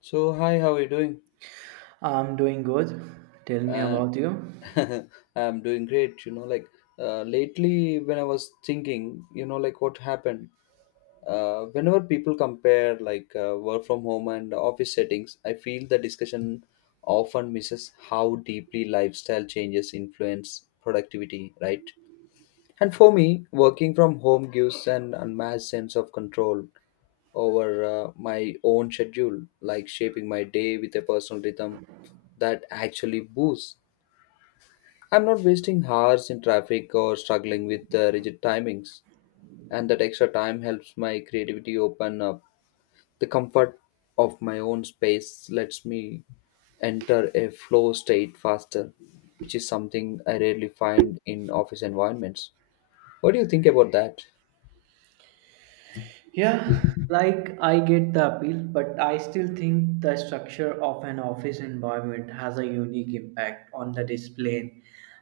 So hi, how are you doing? I'm doing good. Tell me And about you. I'm doing great. Like lately when I was thinking, like what happened. Whenever people compare like work from home and office settings, I feel the discussion often misses how deeply lifestyle changes influence productivity, right? And for me, working from home gives an unmatched sense of control over my own schedule, like shaping my day with a personal rhythm that actually boosts. I'm not wasting hours in traffic or struggling with rigid timings, and that extra time helps my creativity open up. The comfort of my own space lets me enter a flow state faster, which is something I rarely find in office environments. What do you think about that? Yeah, like, I get the appeal, but I still think the structure of an office environment has a unique impact on the discipline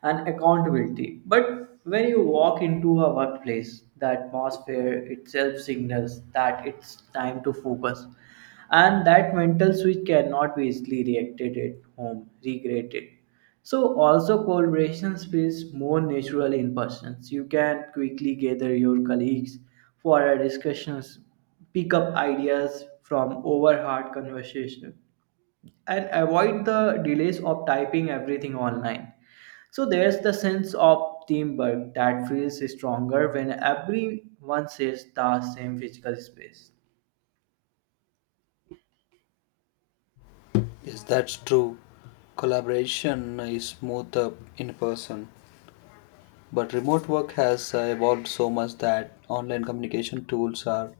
and accountability. But when you walk into a workplace, the atmosphere itself signals that it's time to focus, and that mental switch cannot be easily reacted at home, regretted. So also collaborations feels more natural in person. So, you can quickly gather your colleagues for a discussions, pick up ideas from overheard conversation, and avoid the delays of typing everything online. So there's the sense of teamwork that feels stronger when everyone shares the same physical space. Yes, that's true. Collaboration is smoother in person, but remote work has evolved so much that online communication tools are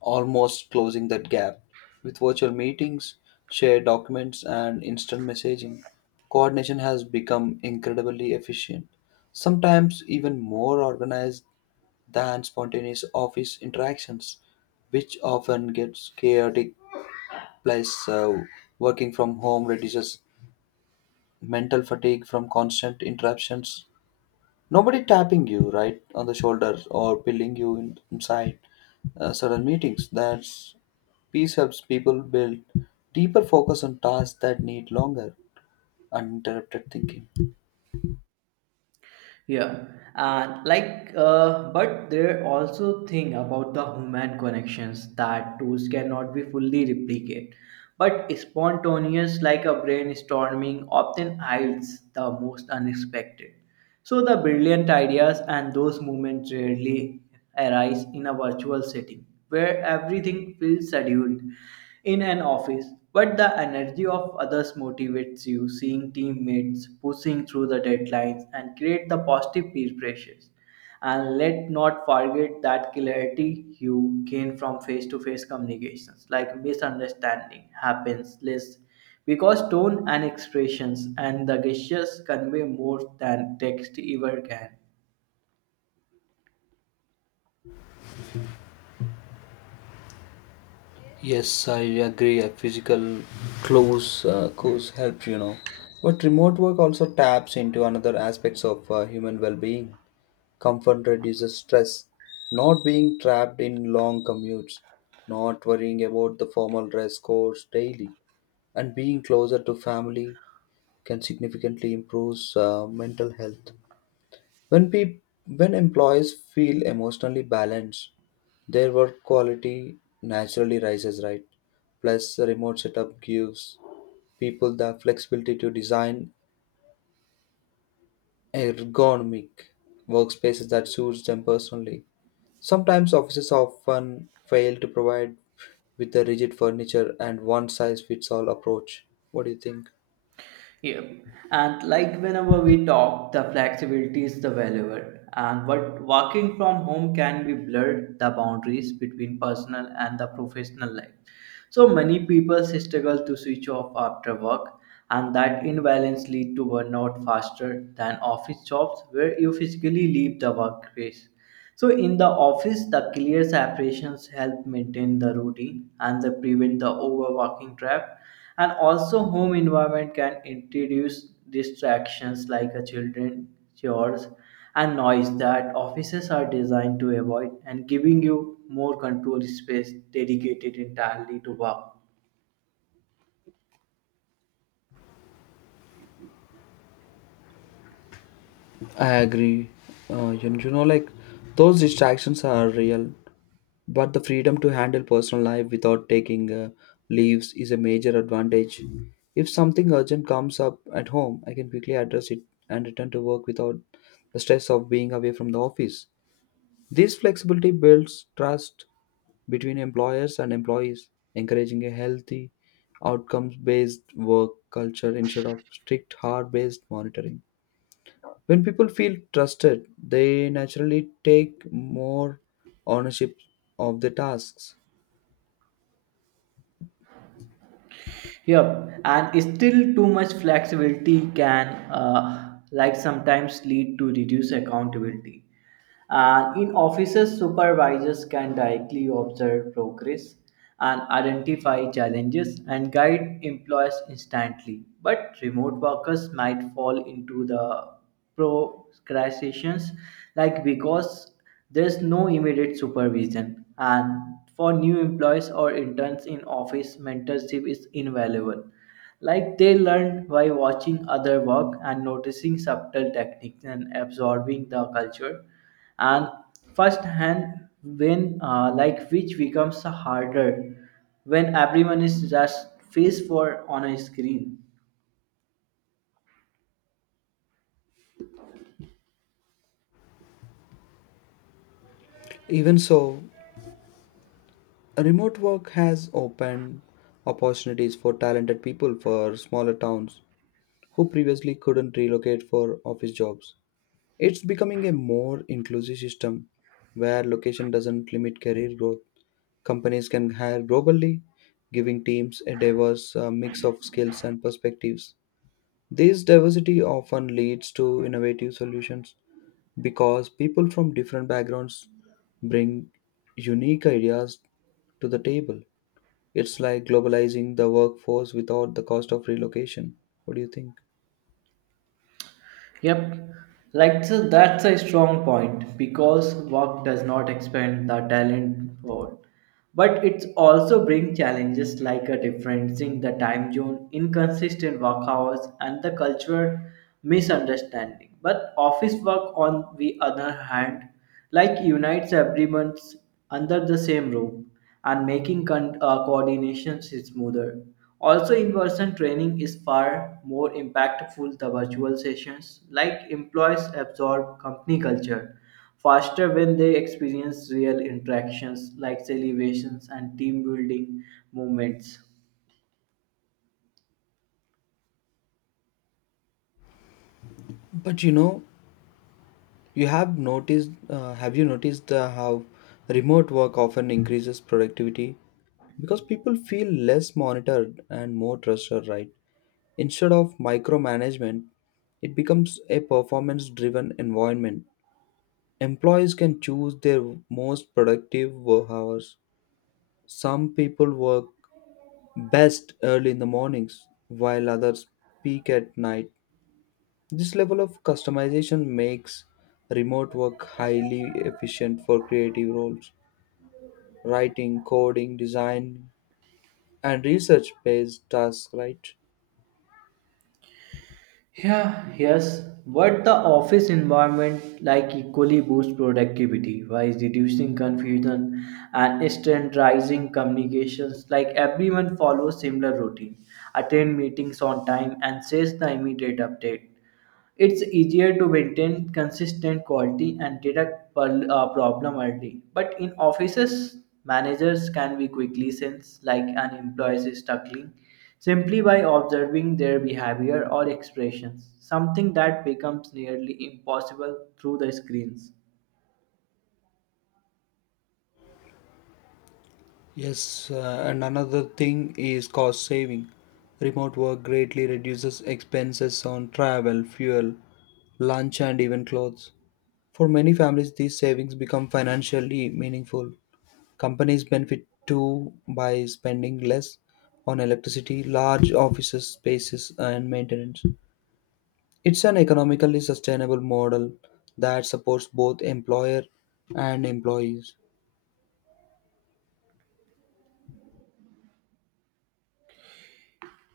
almost closing that gap. With virtual meetings, shared documents, and instant messaging, coordination has become incredibly efficient, sometimes even more organized than spontaneous office interactions, which often gets chaotic. Plus, working from home reduces mental fatigue from constant interruptions. Nobody tapping you right on the shoulder or pilling you in, inside certain meetings. That's peace helps people build deeper focus on tasks that need longer uninterrupted thinking. Yeah, and like, but there also thing about the human connections that tools cannot be fully replicate. But spontaneous, like a brainstorming, often hides the most unexpected. So the brilliant ideas and those moments rarely arise in a virtual setting where everything feels scheduled in an office, but the energy of others motivates you, seeing teammates pushing through the deadlines and create the positive peer pressures. And let not forget that clarity you gain from face-to-face communications, like misunderstanding happens less because tone and expressions and the gestures convey more than text ever can. Yes, I agree. A physical close course helps. But remote work also taps into another aspects of human well-being. Comfort reduces stress. Not being trapped in long commutes, not worrying about the formal dress codes daily, and being closer to family can significantly improve mental health. When pe- when employees feel emotionally balanced, their work quality naturally rises, right? Plus, the remote setup gives people the flexibility to design ergonomic workspaces that suits them personally. Sometimes offices often fail to provide with a rigid furniture and one size fits all approach. What do you think? Yep. And like whenever we talk, the flexibility is the valuable. And what working from home can be blurred the boundaries between personal and the professional life. So many people struggle to switch off after work, and that imbalance lead to burnout faster than office jobs where you physically leave the workplace. So in the office, the clear separations help maintain the routine and they prevent the overworking trap. And also, home environment can introduce distractions like a children, chores, and noise that offices are designed to avoid, and giving you more control space dedicated entirely to work. I agree. Like those distractions are real, but the freedom to handle personal life without taking leaves is a major advantage. If something urgent comes up at home, I can quickly address it and return to work without the stress of being away from the office. This flexibility builds trust between employers and employees, encouraging a healthy, outcomes based work culture instead of strict, hard based monitoring. When people feel trusted, they naturally take more ownership of the tasks. Yep, and still too much flexibility can, like sometimes lead to reduced accountability. And in offices, supervisors can directly observe progress and identify challenges and guide employees instantly. But remote workers might fall into the procrastinations like because there's no immediate supervision, and for new employees or interns in office mentorship is invaluable, like they learn by watching other work and noticing subtle techniques and absorbing the culture and first hand when like which becomes harder when everyone is just face for on a screen. Even so, remote work has opened opportunities for talented people for smaller towns who previously couldn't relocate for office jobs. It's becoming a more inclusive system where location doesn't limit career growth. Companies can hire globally, giving teams a diverse mix of skills and perspectives. This diversity often leads to innovative solutions because people from different backgrounds bring unique ideas to the table. It's like globalizing the workforce without the cost of relocation. What do you think? Yep, like so that's a strong point because work does not expand the talent world, but it also brings challenges like a difference in the time zone, inconsistent work hours, and the cultural misunderstanding. But office work, on the other hand, like unites everyone under the same roof and making coordination smoother. Also, in person training is far more impactful than virtual sessions, like employees absorb company culture faster when they experience real interactions like celebrations and team building moments. But you know, You have noticed, Have you noticed how remote work often increases productivity? Because people feel less monitored and more trusted, right? Instead of micromanagement, it becomes a performance driven environment. Employees can choose their most productive work hours. Some people work best early in the mornings, while others peak at night. This level of customization makes remote work highly efficient for creative roles, writing, coding, design, and research based tasks, right? Yeah, yes, but the office environment like equally boosts productivity by reducing confusion and standardizing communications. Like everyone follows similar routine, attend meetings on time, and says the immediate update. It's easier to maintain consistent quality and detect problem early. But in offices, managers can be quickly sense like an employee is struggling simply by observing their behavior or expressions, something that becomes nearly impossible through the screens. Yes, and another thing is cost saving. Remote work greatly reduces expenses on travel, fuel, lunch, and even clothes. For many families, these savings become financially meaningful. Companies benefit too by spending less on electricity, large offices, spaces, and maintenance. It's an economically sustainable model that supports both employer and employees.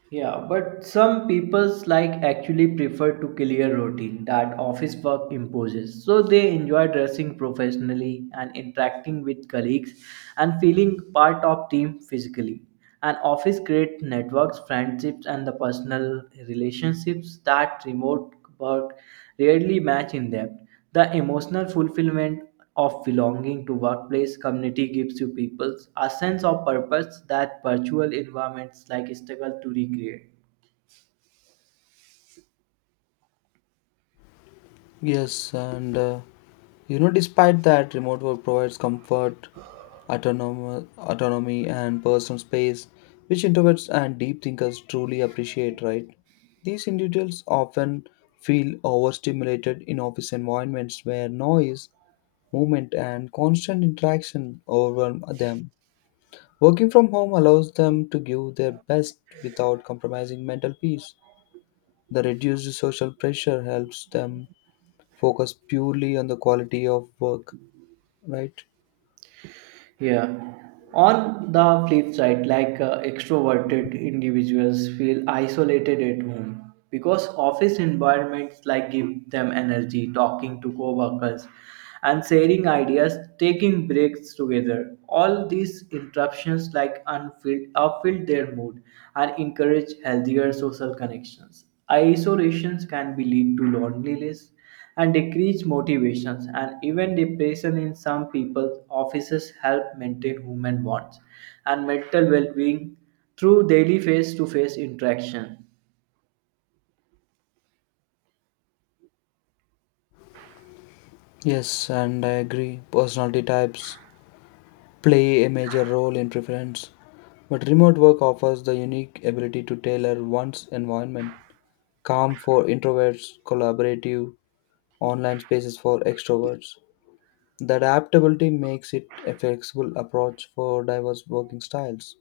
Yeah, but some people's like actually prefer to clear routine that office work imposes. So they enjoy dressing professionally and interacting with colleagues and feeling part of team physically. And office create networks, friendships and the personal relationships that remote work rarely match in depth. The emotional fulfillment of belonging to workplace community gives you people a sense of purpose that virtual environments like struggle to recreate. Yes, and despite that, remote work provides comfort, autonomy, and personal space, which introverts and deep thinkers truly appreciate, right? These individuals often feel overstimulated in office environments where noise, movement, and constant interaction overwhelm them. Working from home allows them to give their best without compromising mental peace. The reduced social pressure helps them focus purely on the quality of work, right? Yeah. On the flip side, like extroverted individuals feel isolated at home because office environments like give them energy talking to coworkers and sharing ideas, taking breaks together. All these interruptions like unfilled upfill their mood and encourage healthier social connections. Isolations can be lead to loneliness and decrease motivations and even depression in some people's offices help maintain human bonds and mental well-being through daily face-to-face interaction. Yes, and I agree. Personality types play a major role in preference, but remote work offers the unique ability to tailor one's environment. Calm for introverts, collaborative online spaces for extroverts. The adaptability makes it a flexible approach for diverse working styles,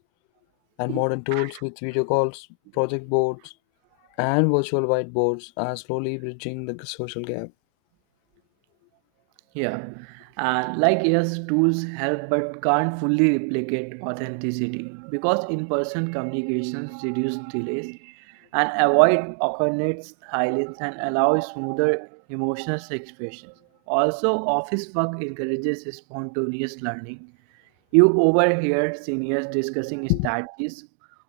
and modern tools with video calls, project boards, and virtual whiteboards are slowly bridging the social gap. Yeah, and like yes tools help but can't fully replicate authenticity because in-person communications reduce delays and avoid awkwardness silence and allow smoother emotional expressions, also office work encourages spontaneous learning. You overhear seniors discussing strategies,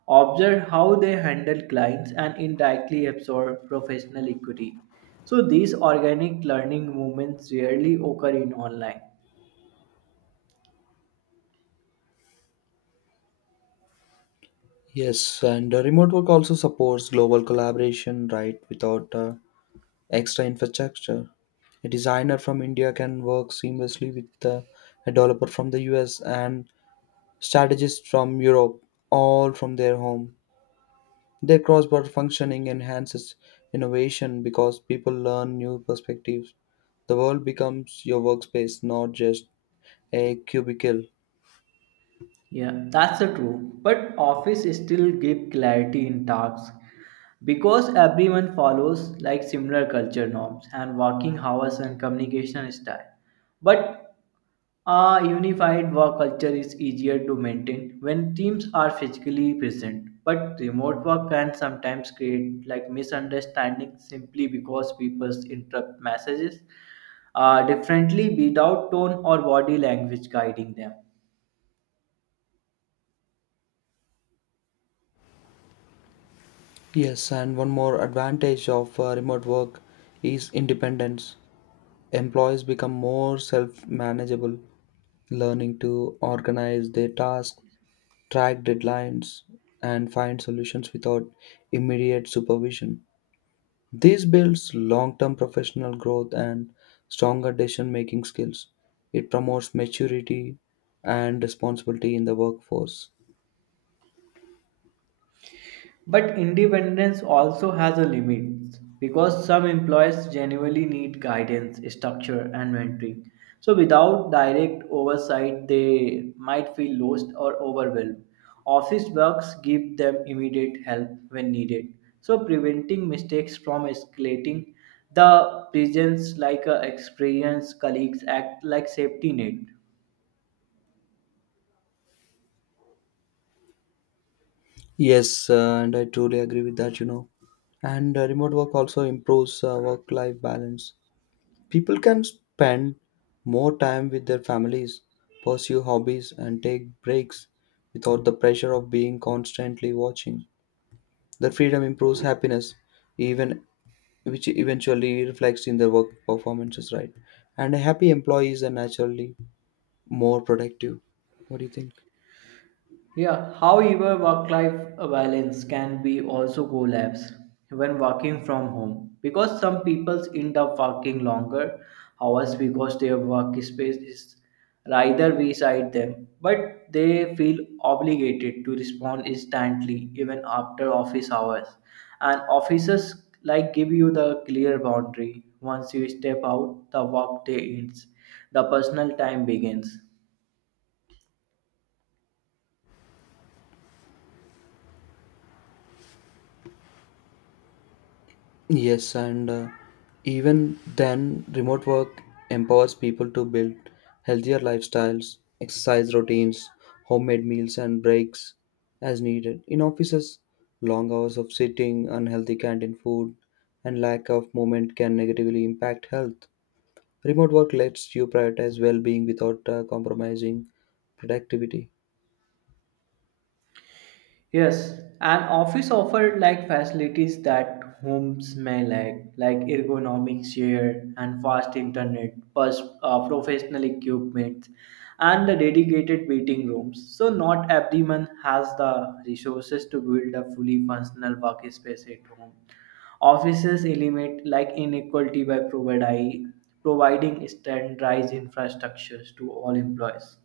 observe how they handle clients, and indirectly absorb professional equity. So these organic learning movements rarely occur in online. Yes, and remote work also supports global collaboration, right? Without extra infrastructure, a designer from India can work seamlessly with a developer from the US and strategists from Europe, all from their home. Their cross-border functioning enhances innovation because people learn new perspectives. The world becomes your workspace, not just a cubicle. Yeah, that's the true. But office still give clarity in tasks because everyone follows like similar culture norms and working hours and communication style. But a unified work culture is easier to maintain when teams are physically present, but remote work can sometimes create like misunderstanding simply because people interpret messages differently without tone or body language guiding them. Yes, and one more advantage of remote work is independence. Employees become more self manageable, learning to organize their tasks, track deadlines, and find solutions without immediate supervision. This builds long term professional growth and stronger decision making skills. It promotes maturity and responsibility in the workforce. But independence also has a limit because some employees genuinely need guidance, structure, and mentoring. So, without direct oversight, they might feel lost or overwhelmed. Office works give them immediate help when needed. So, preventing mistakes from escalating, the presence like a experienced colleagues act like safety net. Yes, and I truly agree with that. And remote work also improves work life balance. People can spend more time with their families, pursue hobbies, and take breaks without the pressure of being constantly watching. Their freedom improves happiness, even which eventually reflects in their work performances, right? And a happy employee is a naturally more productive. What do you think? Yeah, however, work life balance can be also collapse when working from home because some people end up working longer hours because their workspace is rather beside them, but they feel obligated to respond instantly even after office hours. And offices like give you the clear boundary once you step out, the work day ends, the personal time begins. Yes, and even then, remote work empowers people to build healthier lifestyles, exercise routines, homemade meals, and breaks as needed. In offices, long hours of sitting, unhealthy canteen food, and lack of movement can negatively impact health. Remote work lets you prioritize well being without compromising productivity. Yes, an office offered like facilities that homes may lack, like ergonomic chair and fast internet, plus professional equipment, and the dedicated meeting rooms. So not everyone has the resources to build a fully functional workspace at home. Offices eliminate like inequality by providing standardized infrastructures to all employees.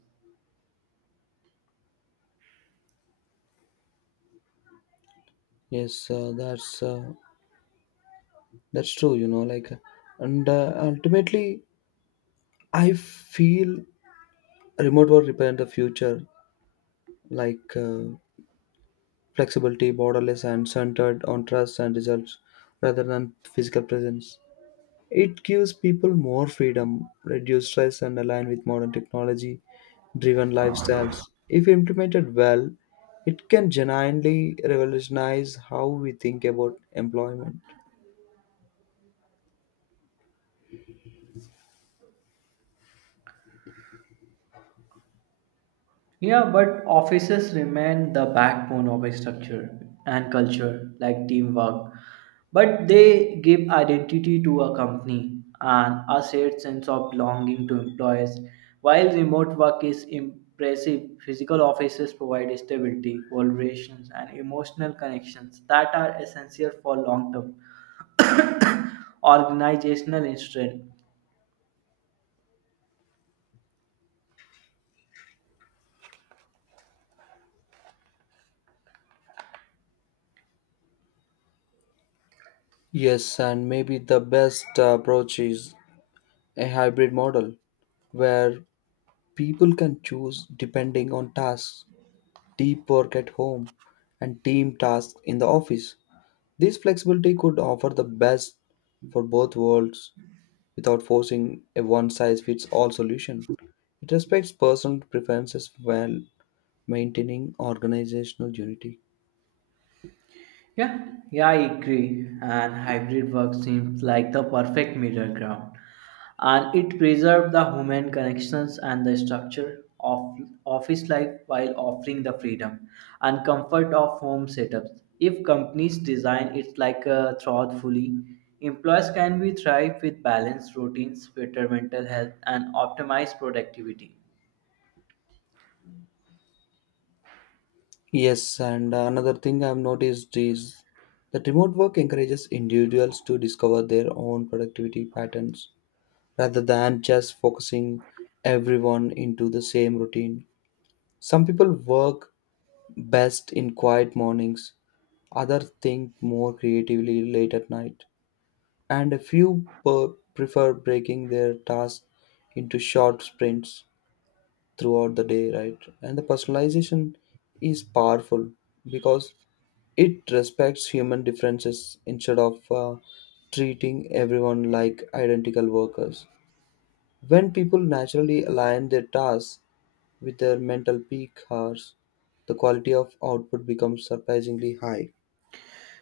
Yes, that's true. And ultimately, I feel remote work represents the future, like flexibility, borderless, and centered on trust and results rather than physical presence. It gives people more freedom, reduce stress, and align with modern technology driven lifestyles. If implemented well, it can genuinely revolutionize how we think about employment. Yeah, but offices remain the backbone of a structure and culture, like teamwork. But they give identity to a company and a shared sense of belonging to employees. While remote work is impressive, physical offices provide stability, collaborations, and emotional connections that are essential for long term organizational strength. Yes, and maybe the best approach is a hybrid model where people can choose depending on tasks deep work at home, and team tasks in the office. This flexibility could offer the best for both worlds without forcing a one size fits all solution. It respects personal preferences while maintaining organizational unity. Yeah, yeah, I agree. And hybrid work seems like the perfect middle ground. And it preserves the human connections and the structure of office life while offering the freedom and comfort of home setups. If companies design it like a thoughtfully, employees can be thrive with balanced routines, better mental health, and optimized productivity. Yes, and another thing I've noticed is that remote work encourages individuals to discover their own productivity patterns rather than just focusing everyone into the same routine. Some people work best in quiet mornings. Others think more creatively late at night. And a few prefer breaking their tasks into short sprints throughout the day, right? And the personalization is powerful because it respects human differences instead of treating everyone like identical workers. When people naturally align their tasks with their mental peak hours, the quality of output becomes surprisingly high.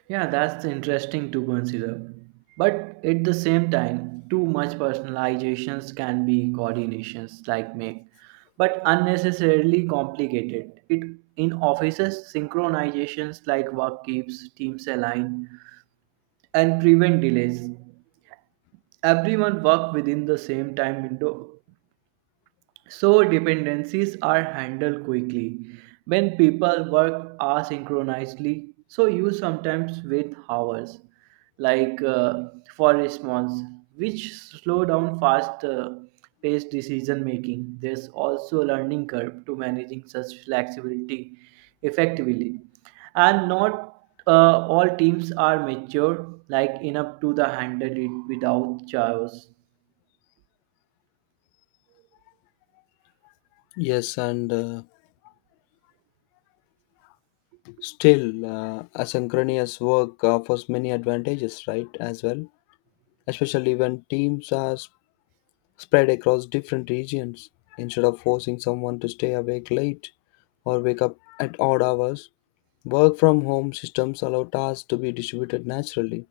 Yeah, that's interesting to consider. But at the same time, too much personalizations can be coordinations like make, but unnecessarily complicated. It in offices, synchronizations like work keeps teams aligned and prevent delays. Everyone work within the same time window, so dependencies are handled quickly when people work asynchronously. So you sometimes wait hours, like for response, which slow down fast paced decision making. There's also a learning curve to managing such flexibility effectively, and not all teams are mature like enough to the handle it without chaos. Yes, and still, asynchronous work offers many advantages, right? As well, especially when teams are spread across different regions. Instead of forcing someone to stay awake late or wake up at odd hours, work from home systems allow tasks to be distributed naturally.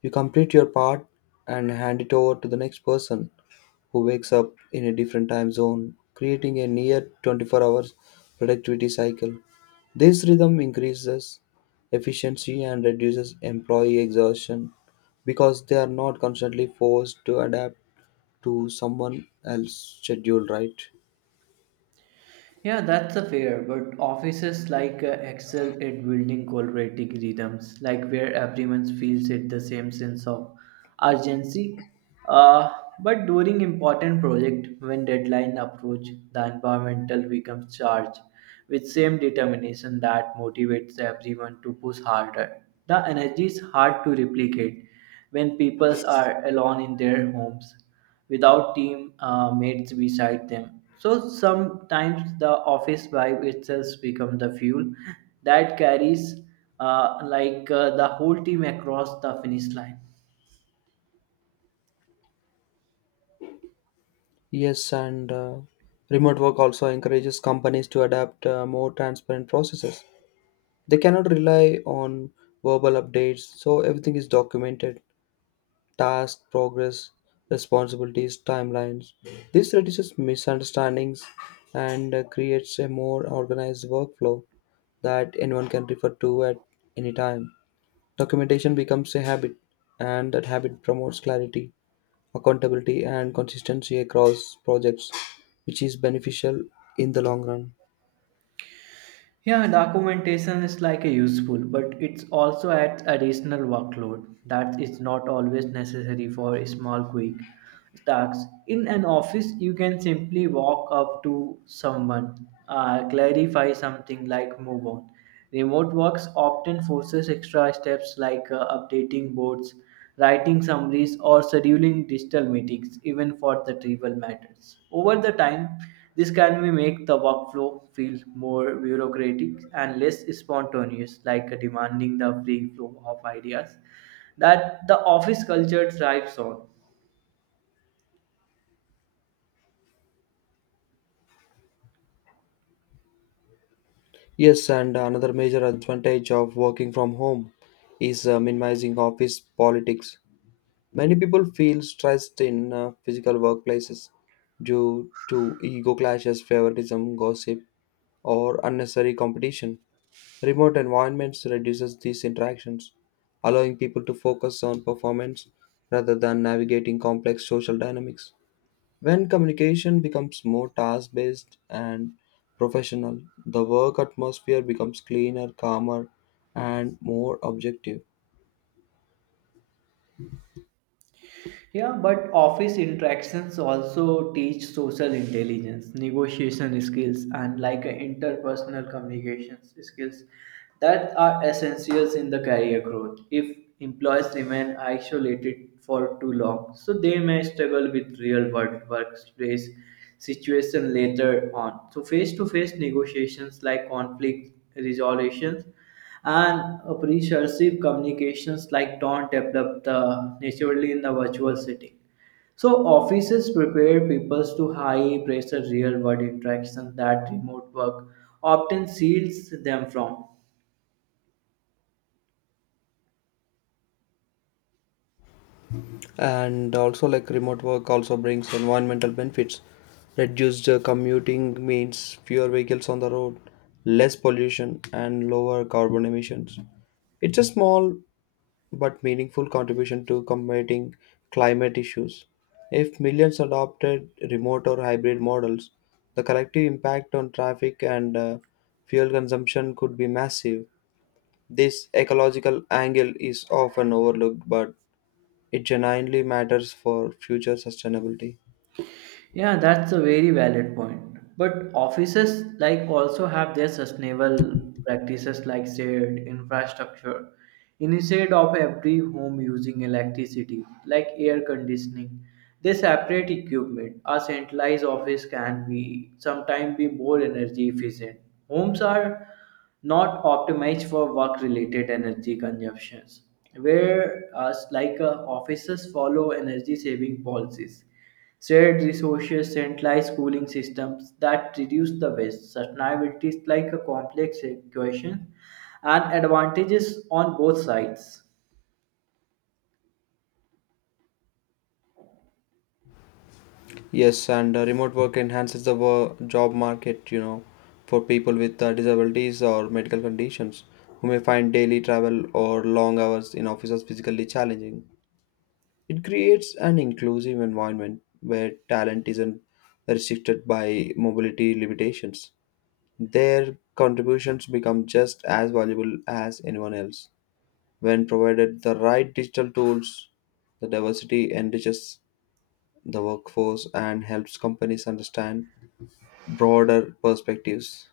You complete your part and hand it over to the next person who wakes up in a different time zone, creating a near 24 hours productivity cycle. This rhythm increases efficiency and reduces employee exhaustion because they are not constantly forced to adapt to someone else's schedule, right? Yeah, that's a fair, but offices like excel at building collaborative rhythms, like where everyone feels it the same sense of urgency. Uh, but during important project, when deadline approach, the environmental becomes charged with same determination that motivates everyone to push harder. The energy is hard to replicate when people are alone in their homes without team mates beside them. So sometimes the office vibe itself becomes the fuel that carries the whole team across the finish line. Yes, and remote work also encourages companies to adapt more transparent processes. They cannot rely on verbal updates, so everything is documented task, progress, responsibilities, timelines. This reduces misunderstandings and creates a more organized workflow that anyone can refer to at any time. Documentation becomes a habit, and that habit promotes clarity, accountability, and consistency across projects, which is beneficial in the long run. Yeah, documentation is like a useful, but it's also adds additional workload that is not always necessary for a small quick tasks. In an office, you can simply walk up to someone, clarify something like move on, remote works often forces extra steps like updating boards, writing summaries, or scheduling digital meetings, even for the trivial matters. Over the time, this can be make the workflow feel more bureaucratic and less spontaneous, like demanding the free flow of ideas that the office culture thrives on. Yes, and another major advantage of working from home is minimizing office politics. Many people feel stressed in physical workplaces due to ego clashes, favoritism, gossip, or unnecessary competition. Remote environments reduces these interactions, allowing people to focus on performance rather than navigating complex social dynamics. When communication becomes more task based and professional, the work atmosphere becomes cleaner, calmer, and more objective. Yeah, but office interactions also teach social intelligence, negotiation skills, and like interpersonal communications skills that are essentials in the career growth. If employees remain isolated for too long, so they may struggle with real world workplace situation later on. So face to face negotiations like conflict resolutions and appreciative communications like don't develop the naturally in the virtual setting. So offices prepare people to high pressure real world interactions that remote work often seals them from. And also, like remote work, also brings environmental benefits. Reduced commuting means fewer vehicles on the road, less pollution, and lower carbon emissions. It's a small but meaningful contribution to combating climate issues. If millions adopted remote or hybrid models, the collective impact on traffic and fuel consumption could be massive. This ecological angle is often overlooked, but it genuinely matters for future sustainability. Yeah, that's a very valid point. But offices like also have their sustainable practices like shared infrastructure. Instead of every home using electricity, like air conditioning, they separate equipment. A centralized office can be sometimes be more energy efficient. Homes are not optimized for work related energy consumptions whereas like offices follow energy saving policies shared resources, centralized schooling systems that reduce the waste. Sustainability is like a complex equation and advantages on both sides. Yes, and remote work enhances the job market, for people with disabilities or medical conditions who may find daily travel or long hours in offices physically challenging. It creates an inclusive environment where talent isn't restricted by mobility limitations. Their contributions become just as valuable as anyone else. When provided the right digital tools, the diversity enriches the workforce and helps companies understand broader perspectives.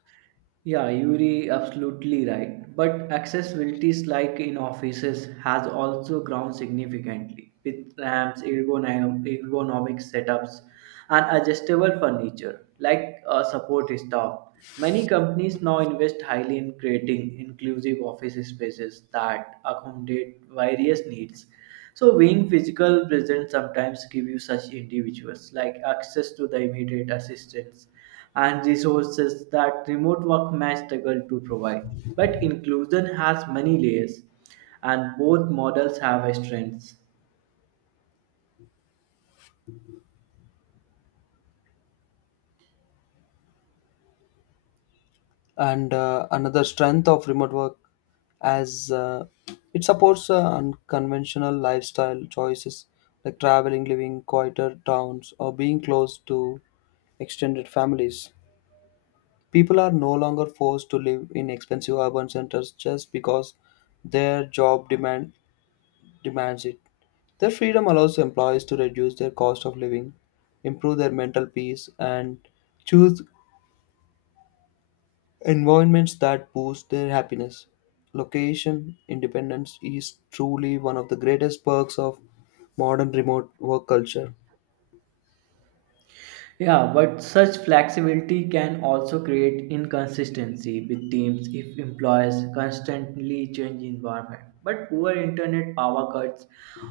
Yeah, you're absolutely right. But accessibilities like in offices has also grown significantly with ramps, ergonomic setups, and adjustable furniture like a support staff. Many companies now invest highly in creating inclusive office spaces that accommodate various needs. So being physical present sometimes give you such individuals like access to the immediate assistance and resources that remote work may struggle to provide. But inclusion has many layers, and both models have strengths. And another strength of remote work as it supports unconventional lifestyle choices like traveling living quieter towns or being close to extended families people are no longer forced to live in expensive urban centers just because their job demands it their freedom allows employees to reduce their cost of living improve their mental peace and choose environments that boost their happiness. Location independence is truly one of the greatest perks of modern remote work culture. Yeah, but such flexibility can also create inconsistency with teams if employers constantly change environment. But poor internet power cuts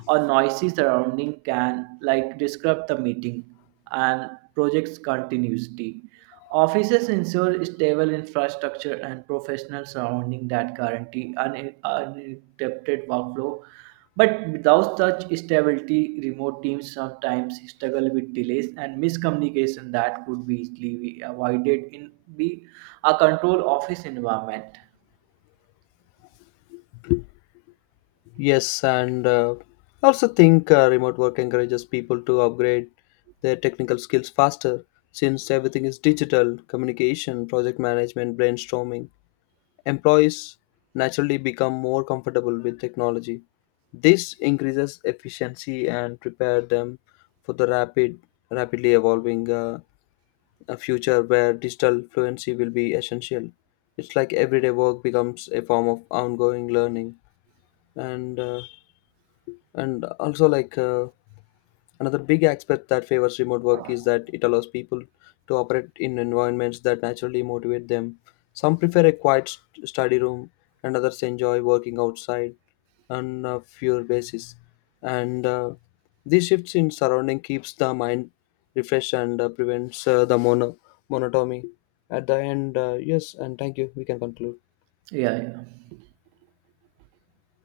or noisy surrounding can like disrupt the meeting and project's continuity. Offices ensure stable infrastructure and professional surrounding that guarantee an uninterrupted workflow but without such stability, remote teams sometimes struggle with delays and miscommunication that could be easily be avoided in be a control office environment. Yes, and I also think remote work encourages people to upgrade their technical skills faster since everything is digital communication, project management, brainstorming, employees naturally become more comfortable with technology. This increases efficiency and prepare them for the rapidly evolving a future where digital fluency will be essential. It's like everyday work becomes a form of ongoing learning. And uh, and also like Another big aspect that favors remote work is that it allows people to operate in environments that naturally motivate them. Some prefer a quiet study room, and others enjoy working outside on a fewer basis. And these shifts in surrounding keeps the mind refreshed and prevents the monotony. At the end, yes, and thank you. We can conclude. Yeah, yeah.